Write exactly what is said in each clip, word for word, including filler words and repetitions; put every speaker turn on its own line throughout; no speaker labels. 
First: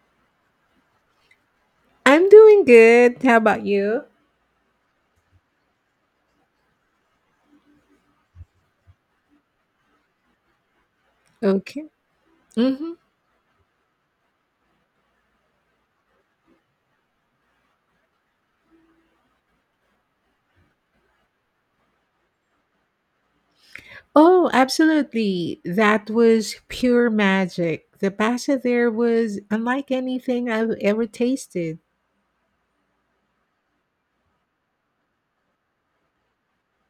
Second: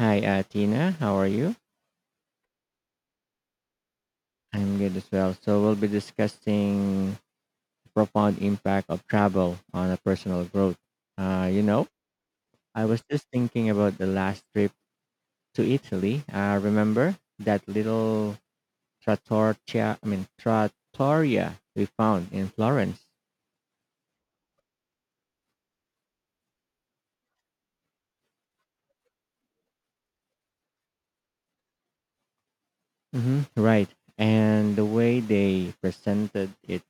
Hi, uh, Tina. How are you?
I'm doing good. How about you?
I'm good as well. So we'll be discussing the profound impact of travel on a personal growth. Uh, you know,
Okay.
I
hmm
was just thinking about the last trip to Italy. Uh, remember that little trattoria? I mean, trattoria we found in Florence.
Oh, absolutely. That was pure magic. The pasta there was unlike anything I've ever tasted.
hmm Right, and the way they presented it,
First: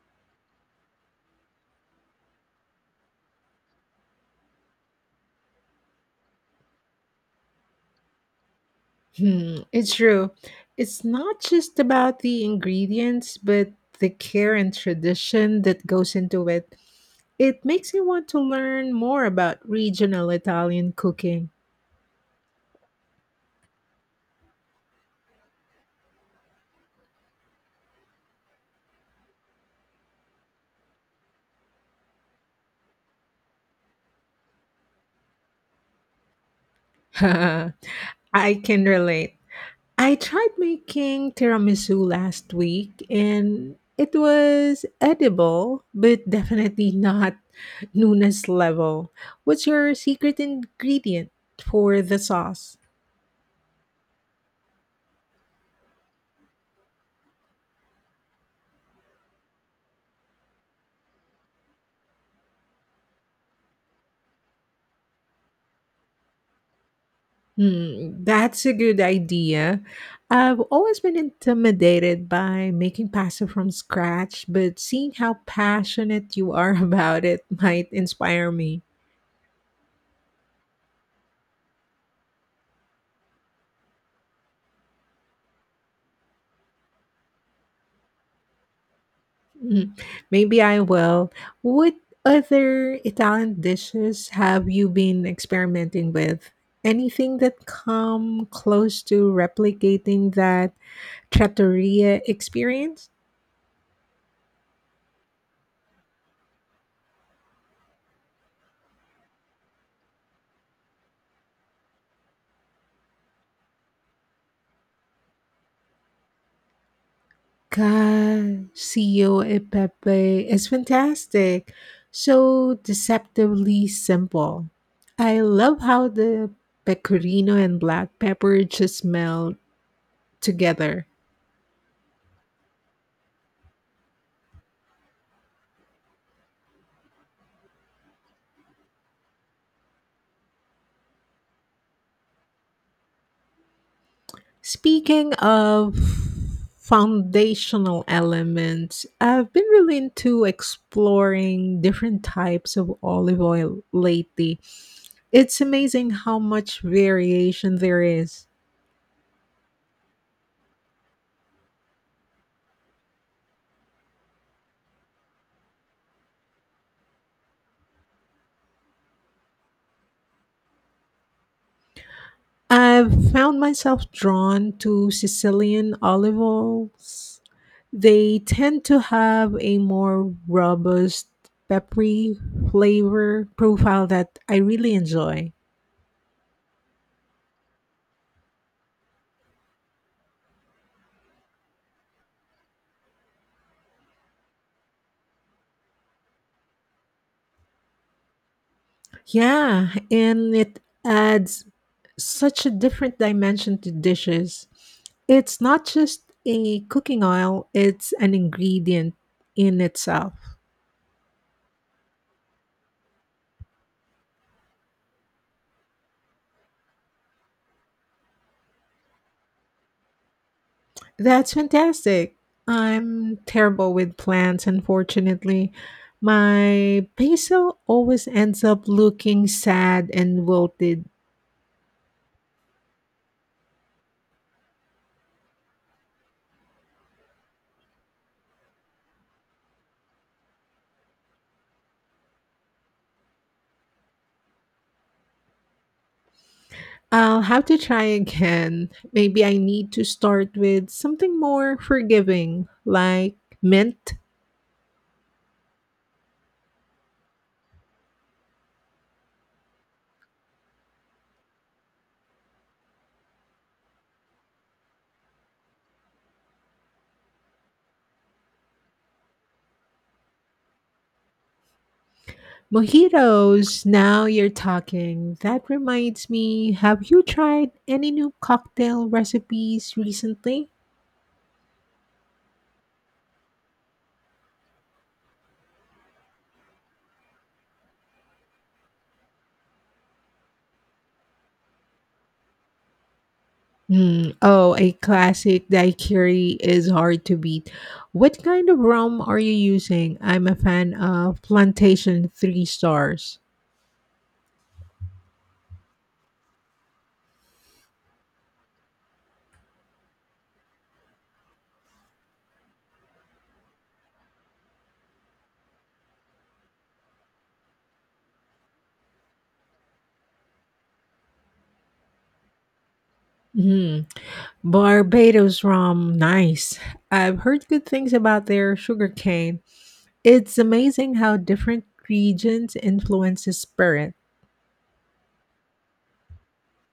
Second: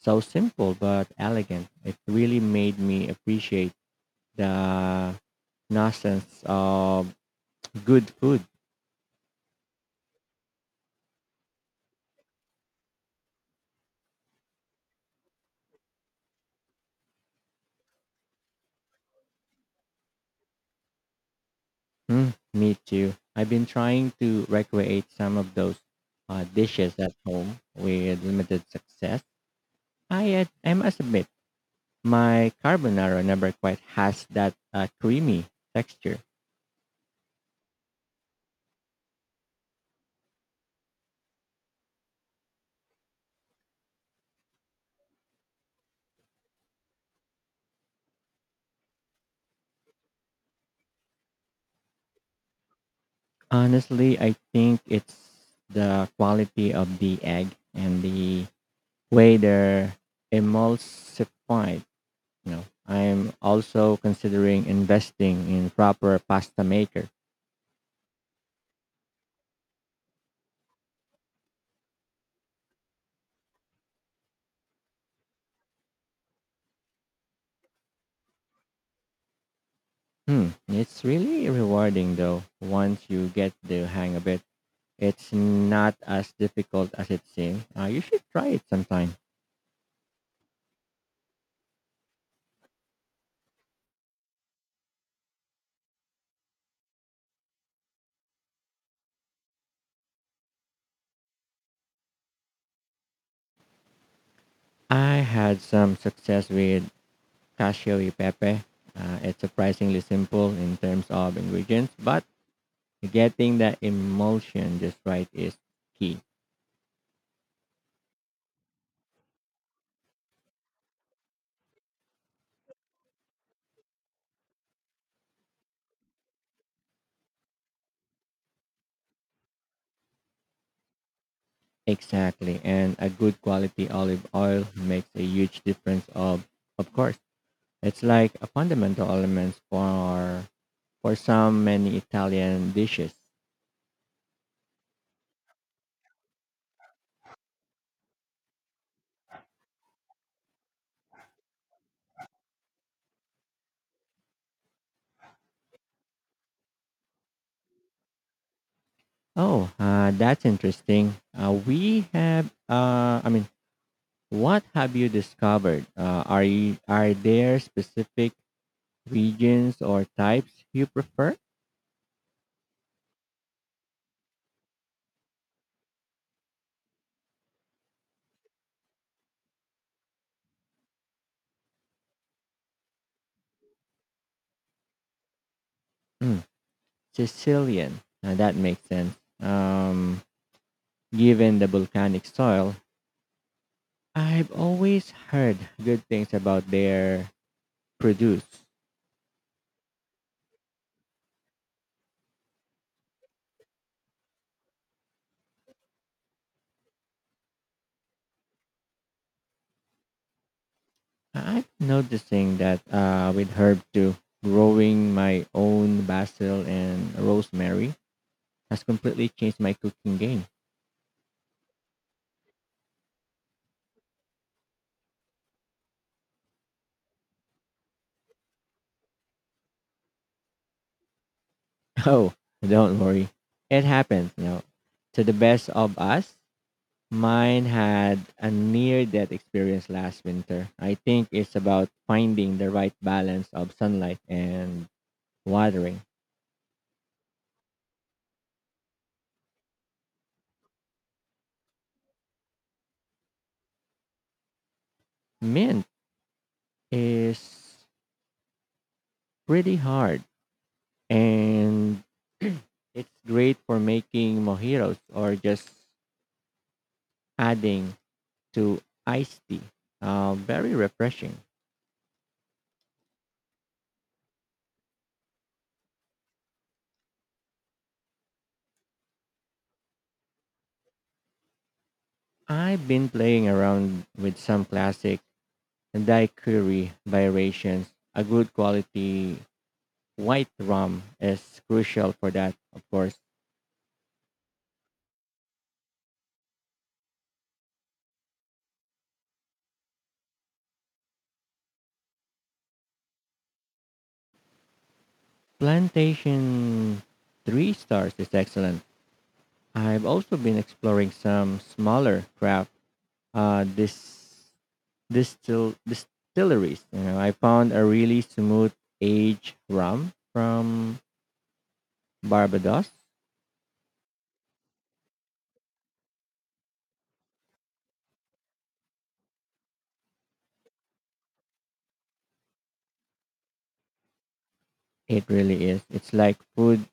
so simple but elegant. It really made me appreciate the nonsense of good food.
Hmm, it's true. It's not just about the ingredients, but the care and tradition that goes into it. It makes me want to learn more about regional Italian cooking.
Mm, me too. I've been trying to recreate some of those uh, dishes at home with limited success. I, ad- I must admit, my carbonara never quite has that uh, creamy texture.
I can relate. I tried making tiramisu last week and it was edible, but definitely not Nuna's level. What's your secret ingredient for the sauce?
Honestly, I think it's the quality of the egg and the way they're emulsified. You know, I'm also considering investing in proper pasta maker.
Hmm, that's a good idea. I've always been intimidated by making pasta from scratch, but seeing how passionate you are about it might inspire me.
Hmm. It's really rewarding though. Once you get the hang of it, it's not as difficult as it seems. Uh, you should try it sometime.
Mm, maybe I will. What other Italian dishes have you been experimenting with? Anything that come close to replicating that trattoria experience?
I had some success with cashew e pepe. Uh, it's surprisingly simple in terms of ingredients, but getting that emulsion just right is key.
Cacio e Pepe is fantastic. So deceptively simple. I love how the pecorino and black pepper just melt together.
Exactly, and a good quality olive oil makes a huge difference. Of of course, it's like a fundamental element for for some many Italian dishes.
Speaking of foundational elements, I've been really into exploring different types of olive oil lately. It's amazing how much variation there is.
Oh, uh, that's interesting. Uh, we have, uh, I mean, what have you discovered? Uh, are you, are there specific regions or types you prefer?
I've found myself drawn to Sicilian olive oils. They tend to have a more robust, peppery flavor profile that I really enjoy.
Mm, Sicilian. Uh, that makes sense. Um, given the volcanic soil, I've always heard good things about their produce.
Yeah, and it adds such a different dimension to dishes. It's not just a cooking oil, it's an ingredient in itself.
I'm noticing that uh, with herb too, growing my own basil and rosemary has completely changed my cooking game.
That's fantastic. I'm terrible with plants, unfortunately. My basil always ends up looking sad and wilted.
Oh, don't worry, it happens. You know, to the best of us, mine had a near-death experience last winter. I think it's about finding the right balance of sunlight and watering.
I'll have to try again. Maybe I need to start with something more forgiving, like mint.
Mint is pretty hard and it's great for making mojitos or just adding to iced tea. Uh, very refreshing.
Mojitos, now you're talking. That reminds me, have you tried any new cocktail recipes recently?
I've been playing around with some classic daiquiri variations. A good quality white rum is crucial for that, of course.
Hmm. Oh, a classic daiquiri is hard to beat. What kind of rum are you using? I'm a fan of Plantation Three Stars.
Plantation three stars is excellent. I've also been exploring some smaller craft uh, this distil distilleries. You know, I found a really smooth aged rum from Barbados.
Hmm. Barbados rum, nice. I've heard good things about their sugarcane. It's amazing how different regions influence the spirit.
It really is. It's like food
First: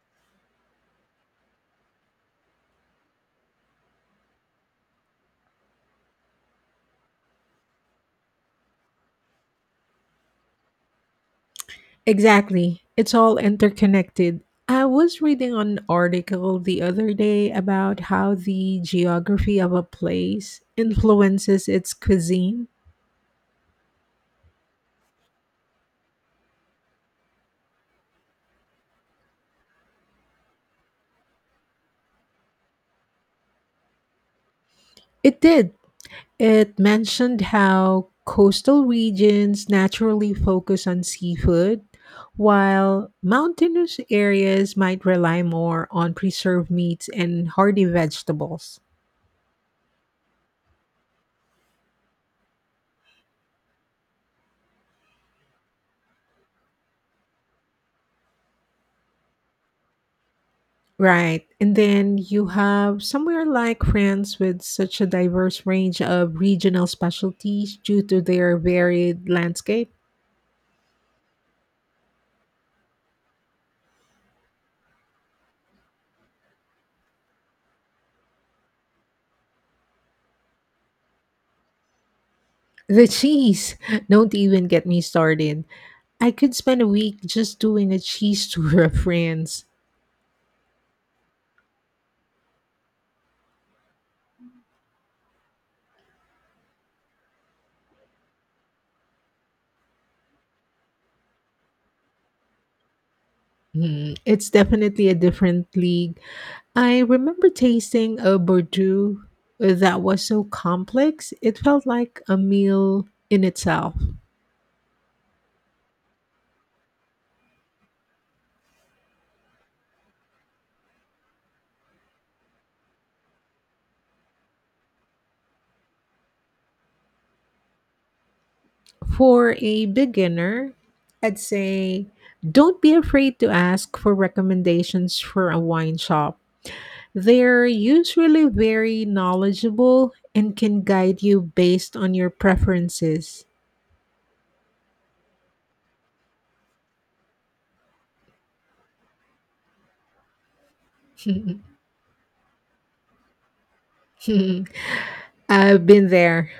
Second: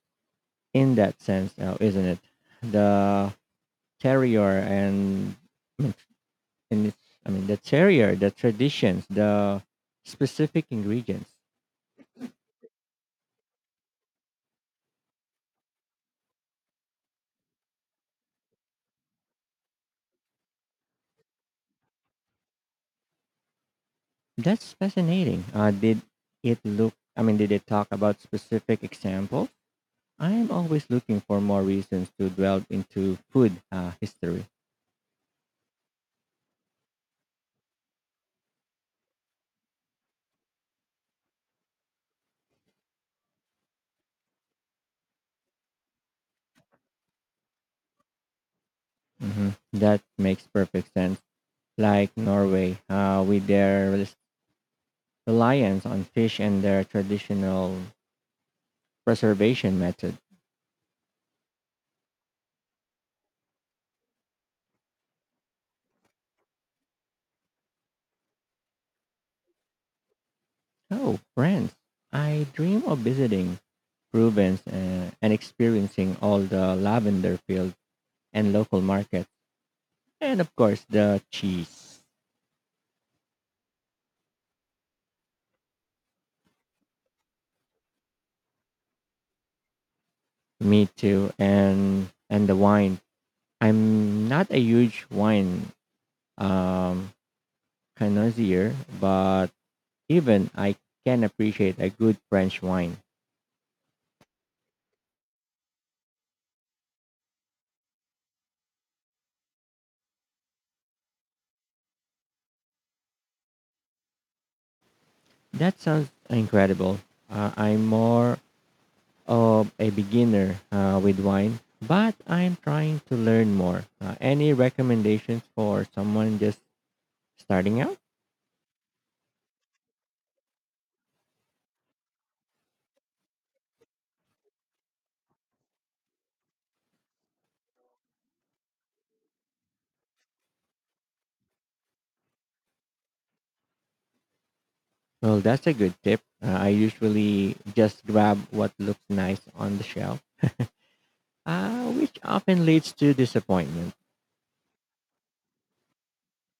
in that sense, now, isn't it? The terrier and and it's, I mean the terrier, the traditions, the specific ingredients.
Exactly. It's all interconnected. I was reading an article the other day about how the geography of a place influences its cuisine.
That's fascinating. Uh, did it look, I mean, did it talk about specific examples? I'm always looking for more reasons to delve into food uh, history.
It did. It mentioned how coastal regions naturally focus on seafood, while mountainous areas might rely more on preserved meats and hardy vegetables.
hmm That makes perfect sense. Like Norway, uh, with their reliance on fish and their traditional preservation method.
Right. And then you have somewhere like France with such a diverse range of regional specialties due to their varied landscape.
Oh, France! I dream of visiting Provence uh, and experiencing all the lavender fields and local markets, and of course the cheese.
The cheese, don't even get me started. I could spend a week just doing a cheese tour of France.
Me too, and and the wine. I'm not a huge wine um, connoisseur, but even I can appreciate a good French wine.
Mm, it's definitely a different league. I remember tasting a Bordeaux that was so complex, it felt like a meal in itself.
That sounds incredible. Uh, I'm more of a beginner uh, with wine, but I'm trying to learn more. Uh, any recommendations for someone just starting out?
For a beginner, I'd say don't be afraid to ask for recommendations for a wine shop. They're usually very knowledgeable and can guide you based on your preferences.
Well, that's a good tip. Uh, I usually just grab what looks nice on the shelf, uh, which often leads to disappointment.
I've been there.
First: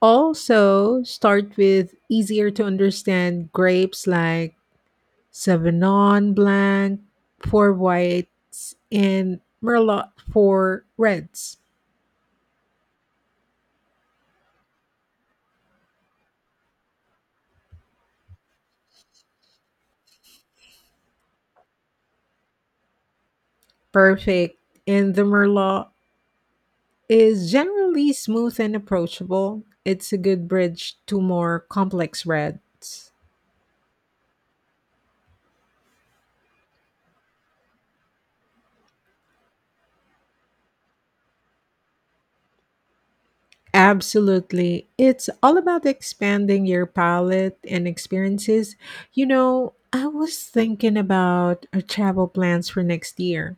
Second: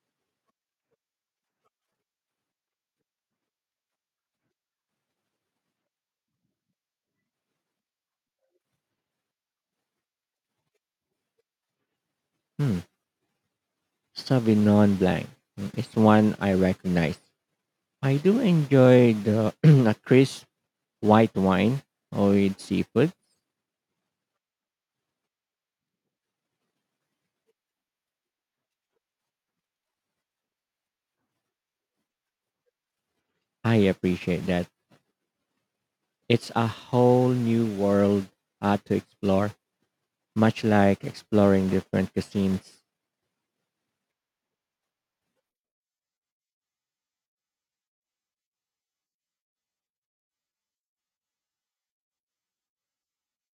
Also, start with easier to understand grapes like Sauvignon Blanc for whites and Merlot for reds.
Hmm. Sauvignon Blanc is one I recognize. I do enjoy the a crisp white wine with seafood.
Perfect. And the Merlot is generally smooth and approachable. It's a good bridge to more complex reds.
I appreciate that. It's a whole new world uh, to explore, much like exploring different cuisines.
Absolutely. It's all about expanding your palette and experiences. You know, I was thinking about our travel plans for next year.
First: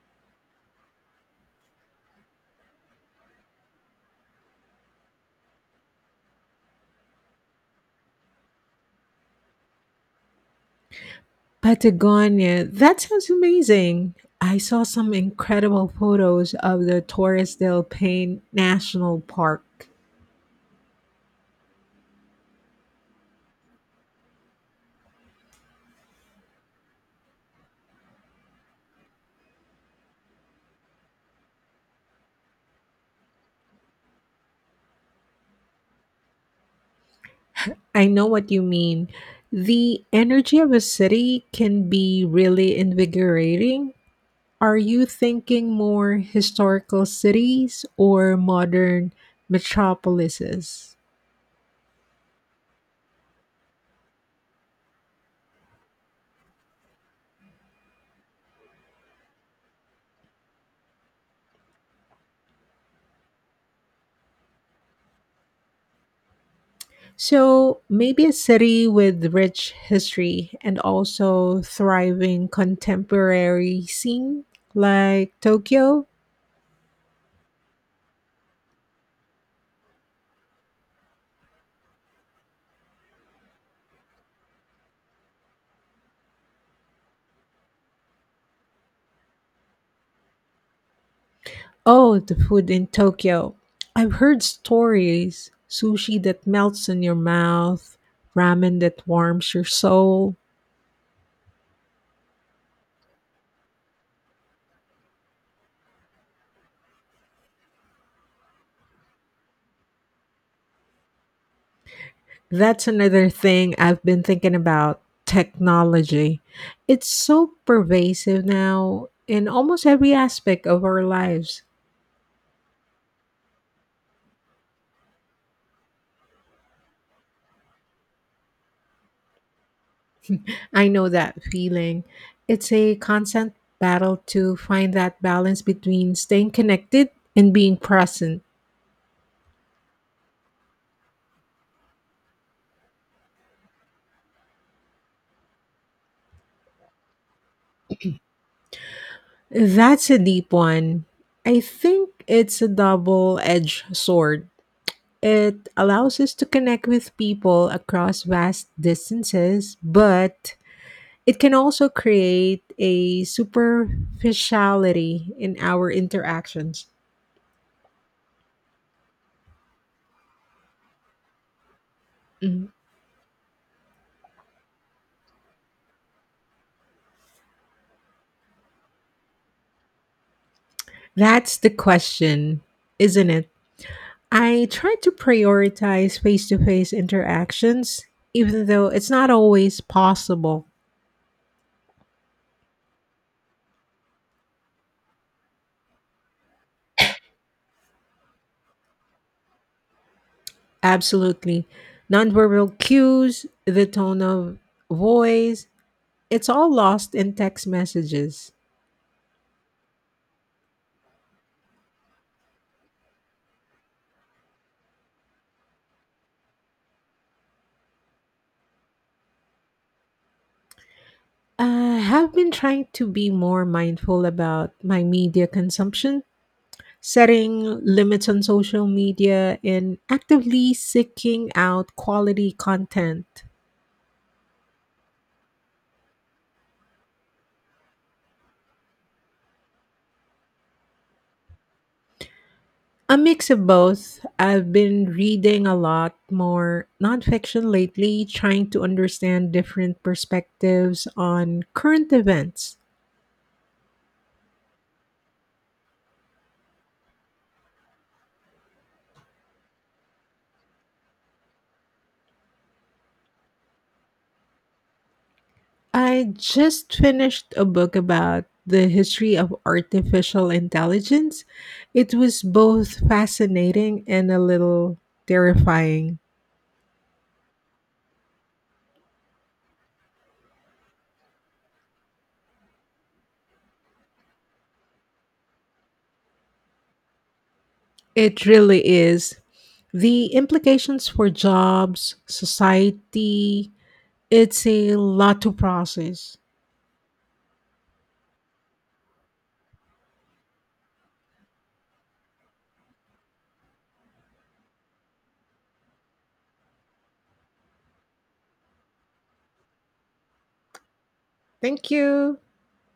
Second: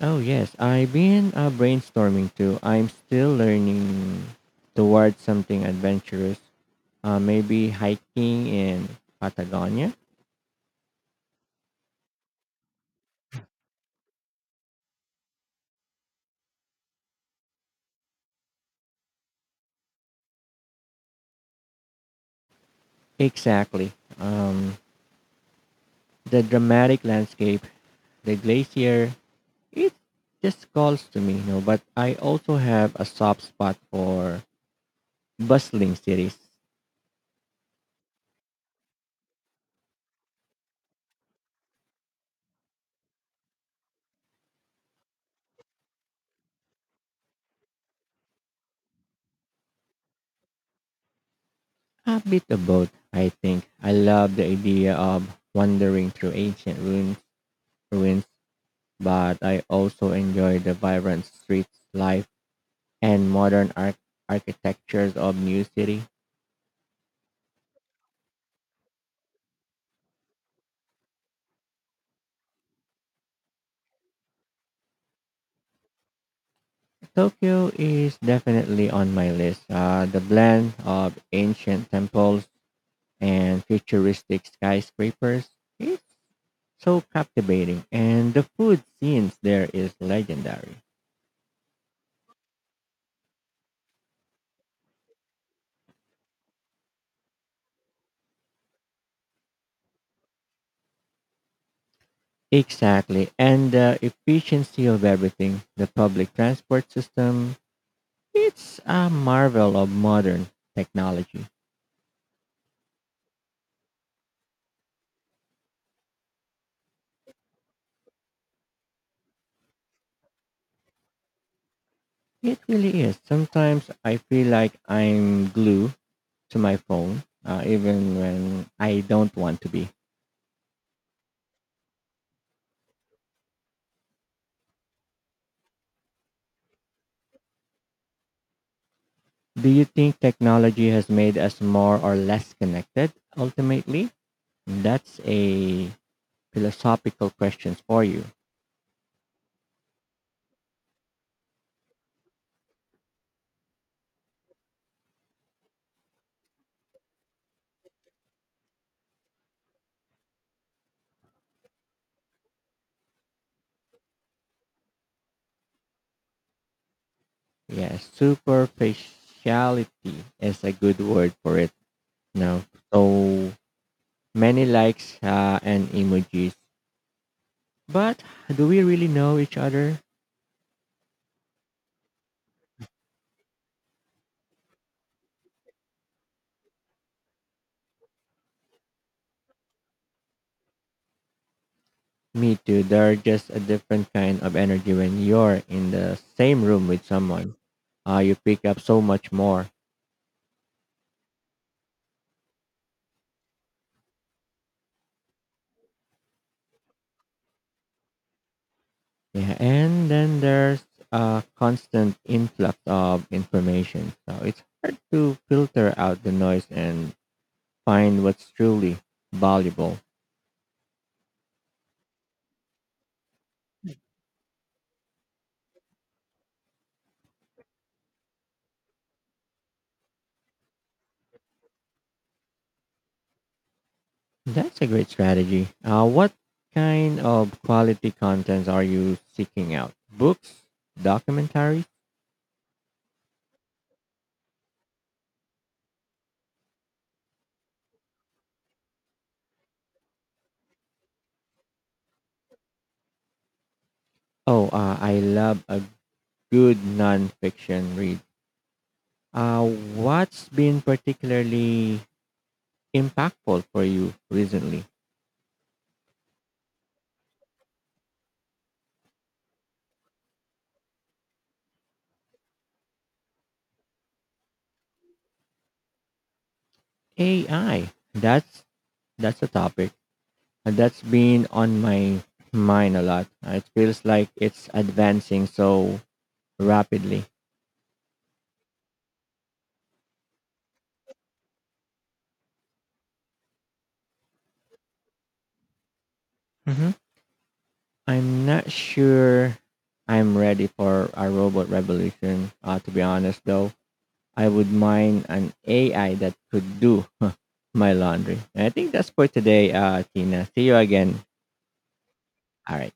Oh yes, I've been uh, brainstorming too. I'm still learning towards something adventurous. Uh, maybe hiking in Patagonia.
Patagonia. That sounds amazing. I saw some incredible photos of the Torres del Paine National Park.
Exactly. Um, the dramatic landscape, the glacier, it just calls to me, you know. But I also have a soft spot for bustling cities.
I know what you mean. The energy of a city can be really invigorating. Are you thinking more historical cities or modern metropolises?
A bit of both, I think. I love the idea of wandering through ancient ruins, ruins, but I also enjoy the vibrant streets life and modern arch- architectures of new city.
So maybe a city with rich history and also thriving contemporary scene like Tokyo.
Tokyo is definitely on my list. Uh, the blend of ancient temples and futuristic skyscrapers is so captivating, and the food scenes there is legendary.
Oh, the food in Tokyo. I've heard stories, sushi that melts in your mouth, ramen that warms your soul.
Exactly. And the efficiency of everything, the public transport system, it's a marvel of modern technology.
That's another thing I've been thinking about, technology. It's so pervasive now in almost every aspect of our lives.
It really is. Sometimes I feel like I'm glued to my phone, uh, even when I don't want to be.
I know that feeling. It's a constant battle to find that balance between staying connected and being present.
Do you think technology has made us more or less connected ultimately? That's a philosophical question for you.
That's a deep one. I think it's a double edged sword. It allows us to connect with people across vast distances, but it can also create a superficiality in our interactions.
Yes, superficiality is a good word for it. No.
Mhm.
So many likes uh, and emojis. But do we really know each other?
That's the question, isn't it? I try to prioritize face to face interactions, even though it's not always possible.
Me too. They're just a different kind of energy when you're in the same room with someone. Uh, you pick up so much more.
Absolutely. Nonverbal cues, the tone of voice, it's all lost in text messages.
Yeah. And then there's a constant influx of information. So it's hard to filter out the noise and find what's truly valuable.
I have been trying to be more mindful about my media consumption, setting limits on social media, and actively seeking out quality content.
That's a great strategy. Uh, what kind of quality contents are you seeking out? Books, documentaries?
A mix of both. I've been reading a lot more nonfiction lately, trying to understand different perspectives on current events.
Oh, uh, I love a good nonfiction read. Uh, what's been particularly impactful for you recently?
I just finished a book about the history of artificial intelligence. It was both fascinating and a little terrifying.
A I. That's that's a topic. Uh, that's been on my mind a lot. Uh, It feels like it's advancing so rapidly.
It really is. The implications for jobs, society, it's a lot to process.
Mhm. I'm not sure I'm ready for a robot revolution. Uh, to be honest, though, I would mind an A I that could do my laundry. And I think that's for today, uh, Tina. See you again.
Thank you.
All right.